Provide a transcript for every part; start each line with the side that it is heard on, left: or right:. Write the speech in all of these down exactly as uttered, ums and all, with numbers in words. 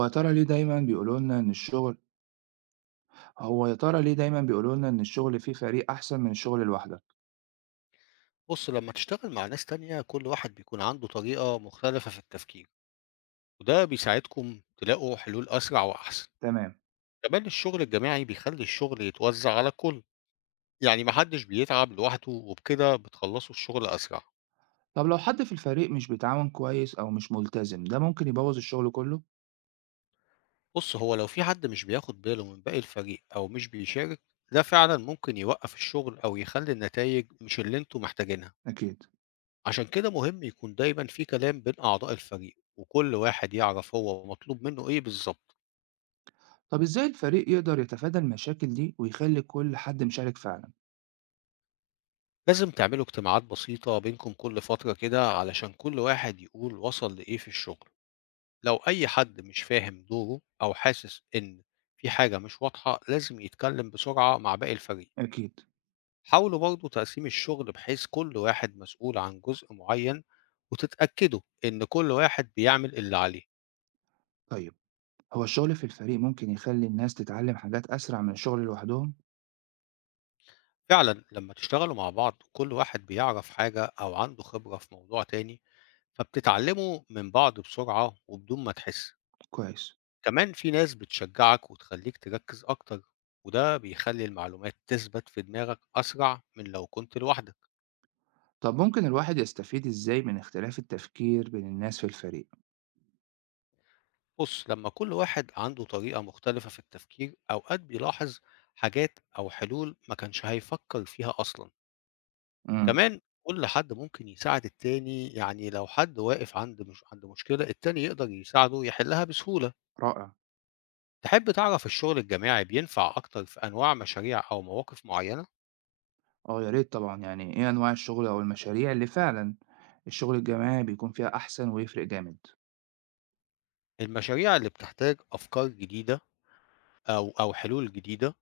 right: هو يا ترى ليه دايمًا بيقولوا لنا إن الشغل هو يا ترى ليه دايمًا بيقولوا لنا إن الشغل في فريق أحسن من الشغل لوحدك؟
left: بُص، لمّا تشتغل مع ناس تانية، كل واحد بيكون عنده طريقة مختلفة في التفكير، وده بيساعدكم تلاقوا حلول أسرع وأحسن.
right: تمام.
left: كمان الشغل الجماعي بيخلي الشغل يتوزع على الكل، يعني محدش بيتعب لوحده وبكده بتخلصوا الشغل أسرع.
right: طب لو حد في الفريق مش بيتعاون كويس أو مش ملتزم ده ممكن يبوظ الشغل كله؟
left: بُص، هو لو في حد مش بياخد باله من باقي الفريق أو مش بيشارك، ده فعلًا ممكن يوقف الشغل أو يخلي النتايج مش اللي انتم محتاجينها.
right: أكيد.
left: عشان كده مهم يكون دايمًا في كلام بين أعضاء الفريق، وكل واحد يعرف هو مطلوب منه إيه بالضبط.
right: طب إزاي الفريق يقدر يتفادى المشاكل دي ويخلي كل حد مشارك فعلًا؟
left: لازم تعملوا اجتماعات بسيطة بينكم كل فترة كده علشان كل واحد يقول وصل لإيه في الشغل، لو أي حد مش فاهم دوره أو حاسس إن في حاجة مش واضحة لازم يتكلم بسرعة مع باقي الفريق.
right: أكيد.
left: حاولوا برضو تقسيم الشغل بحيث كل واحد مسؤول عن جزء معين وتتأكدوا إن كل واحد بيعمل اللي عليه.
right: طيب، هو الشغل في الفريق ممكن يخلي الناس تتعلم حاجات أسرع من الشغل لوحدهم؟
left: فعلا لما تشتغلوا مع بعض كل واحد بيعرف حاجة أو عنده خبرة في موضوع تاني، فبتتعلموا من بعض بسرعة وبدون ما تحس.
right: كويس.
left: كمان في ناس بتشجعك وتخليك تركز أكتر، وده بيخلي المعلومات تثبت في دماغك أسرع من لو كنت لوحدك.
right: طب ممكن الواحد يستفيد إزاي من اختلاف التفكير بين الناس في الفريق؟
left: بص، لما كل واحد عنده طريقة مختلفة في التفكير أوقات بيلاحظ حاجات أو حلول ما كانش هيفكر فيها أصلا.
right: امم.
left: كمان كل حد ممكن يساعد التاني، يعني لو حد واقف عند مش... عند مشكلة التاني يقدر يساعده يحلها بسهولة.
right: رائع.
left: تحب تعرف الشغل الجماعي بينفع أكتر في أنواع مشاريع أو مواقف معينة؟
right: آه، يا ريت طبعًا، يعني إيه أنواع الشغل أو المشاريع اللي فعلًا الشغل الجماعي بيكون فيها أحسن ويفرق جامد؟
left: المشاريع اللي بتحتاج أفكار جديدة أو أو حلول جديدة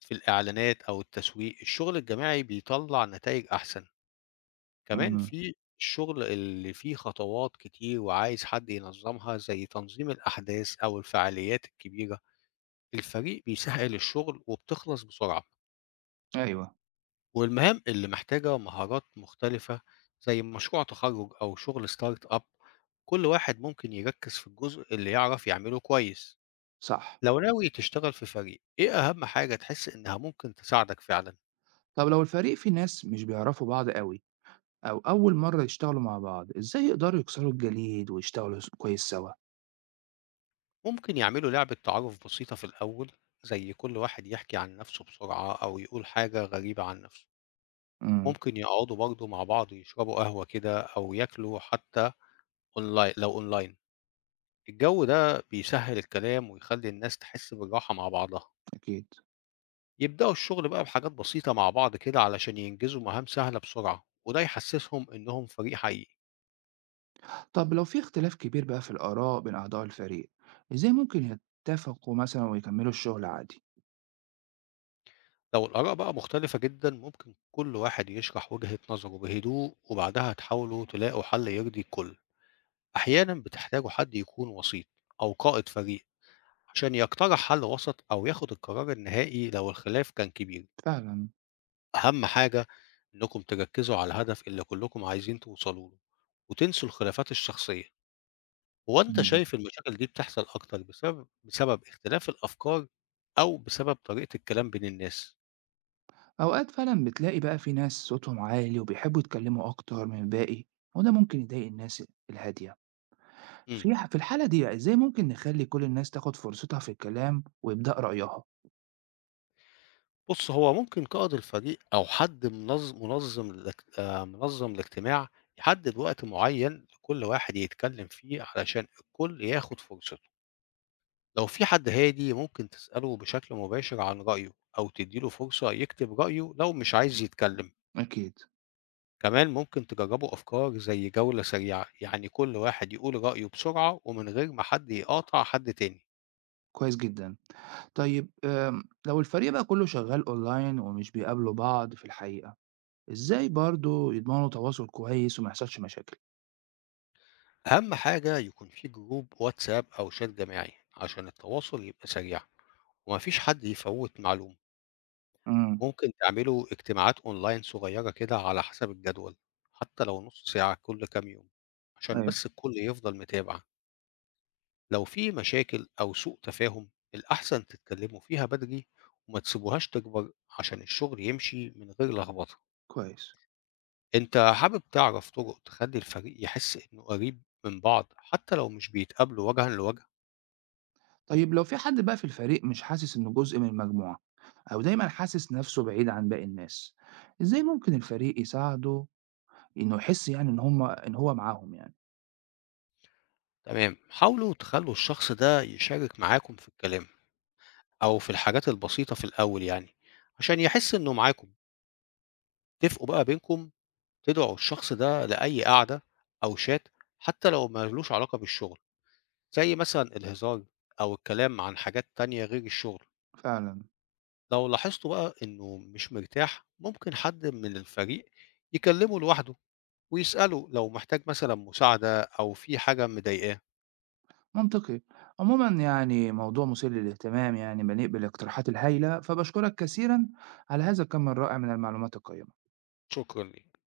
left: في الإعلانات أو التسويق، الشغل الجماعي بيطلّع نتايج أحسن. كمان
right: إمم.
left: في الشغل اللي فيه خطوات كتير وعايز حد ينظّمها زي تنظيم الأحداث أو الفعاليات الكبيرة، الفريق بيسهّل الشغل وبتخلص بسرعة.
right: أيوه.
left: والمهام اللي محتاجة مهارات مختلفة زي مشروع تخرُّج أو شغل start up، كل واحد ممكن يركّز في الجزء اللي يعرف يعمله كويس.
right: صح.
left: لو ناوي تشتغل في فريق، إيه أهم حاجة تحس إنها ممكن تساعدك فعلًا؟
right: طب لو الفريق فيه ناس مش بيعرفوا بعض أوي أو أول مرّة يشتغلوا مع بعض، إزاي يقدروا يكسروا الجليد ويشتغلوا س كويس سوا؟
left: ممكن يعملوا لعبة تعارف بسيطة في الأول، زي كل واحد يحكي عن نفسه بسرعة أو يقول حاجة غريبة عن نفسه.
right: إمم.
left: ممكن يقعدوا برضه مع بعض يشربوا قهوة كده أو ياكلوا حتى أونلاين لو أونلاين. الجو ده بيسهل الكلام ويخلي الناس تحس بالراحة مع بعضها.
right: أكيد.
left: يبدأوا الشغل بقى بحاجات بسيطة مع بعض كده علشان ينجزوا مهام سهلة بسرعة وده يحسسهم إنهم فريق حقيقي.
right: طب لو في اختلاف كبير بقى في الآراء بين أعضاء الفريق، إزاي ممكن يتفقوا مثلًا ويكمّلوا الشغل عادي؟
left: لو الآراء بقى مختلفة جدا ممكن كل واحد يشرح وجهة نظره بهدوء وبعدها تحاولوا تلاقوا حل يرضي الكل. أحيانًا بتحتاجوا حد يكون وسيط أو قائد فريق عشان يقترح حل وسط أو ياخد القرار النهائي لو الخلاف كان كبير.
right: فعلًا.
left: أهم حاجة إنكم تركزوا على الهدف اللي كلكم عايزين توصلوا له وتنسوا الخلافات الشخصية. هو أنت
right: إمم.
left: شايف المشاكل دي بتحصل أكتر بسبب بسبب اختلاف الأفكار أو بسبب طريقة الكلام بين الناس؟
right: أوقات فعلا بتلاقي بقى في ناس صوتهم عالي وبيحبوا يتكلموا أكتر من الباقي، وده ممكن يضايق الناس الهادية.
left: إمم.
right: في ح- في الحالة دي بقى إزاي ممكن نخلي كل الناس تاخد فرصتها في الكلام ويبدأ رأيها؟
left: بُص، هو ممكن قائد الفريق أو حد منظ منظم الاجت آآ، منظم الاجتماع يحدد وقت معين لكل واحد يتكلم فيه علشان الكل ياخد فرصته. لو في حد هادي ممكن تسأله بشكل مباشر عن رأيه أو تدّي له فرصة يكتب رأيه لو مش عايز يتكلم.
right: أكيد.
left: كمان ممكن تجربوا أفكار زي جولة سريعة، يعني كل واحد يقول رأيه بسرعة ومن غير ما حد يقاطع حد تاني.
right: كويس جدا. طيب، آم، لو الفريق بقى كله شغال أونلاين ومش بيقابلوا بعض في الحقيقة، إزاي برضو يضمنوا تواصل كويس وما يحصلش مشاكل؟
left: أهم حاجة يكون في جروب واتساب أو شات جماعي عشان التواصل يبقى سريع، ومفيش حد يفوّت معلومة.
right: امم.
left: ممكن تعملوا اجتماعات أونلاين صغيّرة كده على حسب الجدول، حتى لو نُص ساعة كل كام يوم، عشان
right: ايوه.
left: بس الكل يفضل متابع. لو في مشاكل أو سوء تفاهم، الأحسن تتكلموا فيها بدري وما تسيبوهاش تكبر عشان الشغل يمشي من غير لخبطة.
right: كويس.
left: أنت حابب تعرف طرق تخلّي الفريق يحس إنه قريب من بعض حتى لو مش بيتقابلوا وجهًا لوجه؟
right: طيب لو في حد بقى في الفريق مش حاسس إنه جزء من المجموعة أو دايما حاسس نفسه بعيد عن باقي الناس، إزاي
left: إمم.
right: ممكن الفريق يساعده إنه يحس، يعني إن هما إن هو معاهم يعني؟
left: تمام، حاولوا تخلّوا الشخص ده يشارك معاكم في الكلام، أو في الحاجات البسيطة في الأول يعني، عشان يحس إنه معاكم. اتفقوا بقى بينكم تدعوا الشخص ده لأي قعدة أو شات حتى لو مالوش علاقة بالشغل، زي مثلًا الهزار أو الكلام عن حاجات تانية غير الشغل.
right: فعلا.
left: لو لاحظتوا بقى إنه مش مرتاح ممكن حد من الفريق يكلمه لوحده ويسأله لو محتاج مثلًا مساعدة أو في حاجة مضايقاه.
right: منطقي. عموما يعني موضوع مثير للاهتمام، يعني بنقبل الاقتراحات الهايلة، فبشكرك كثيرا على هذا الكم الرائع من المعلومات القيمة.
left: شكرًا ليك.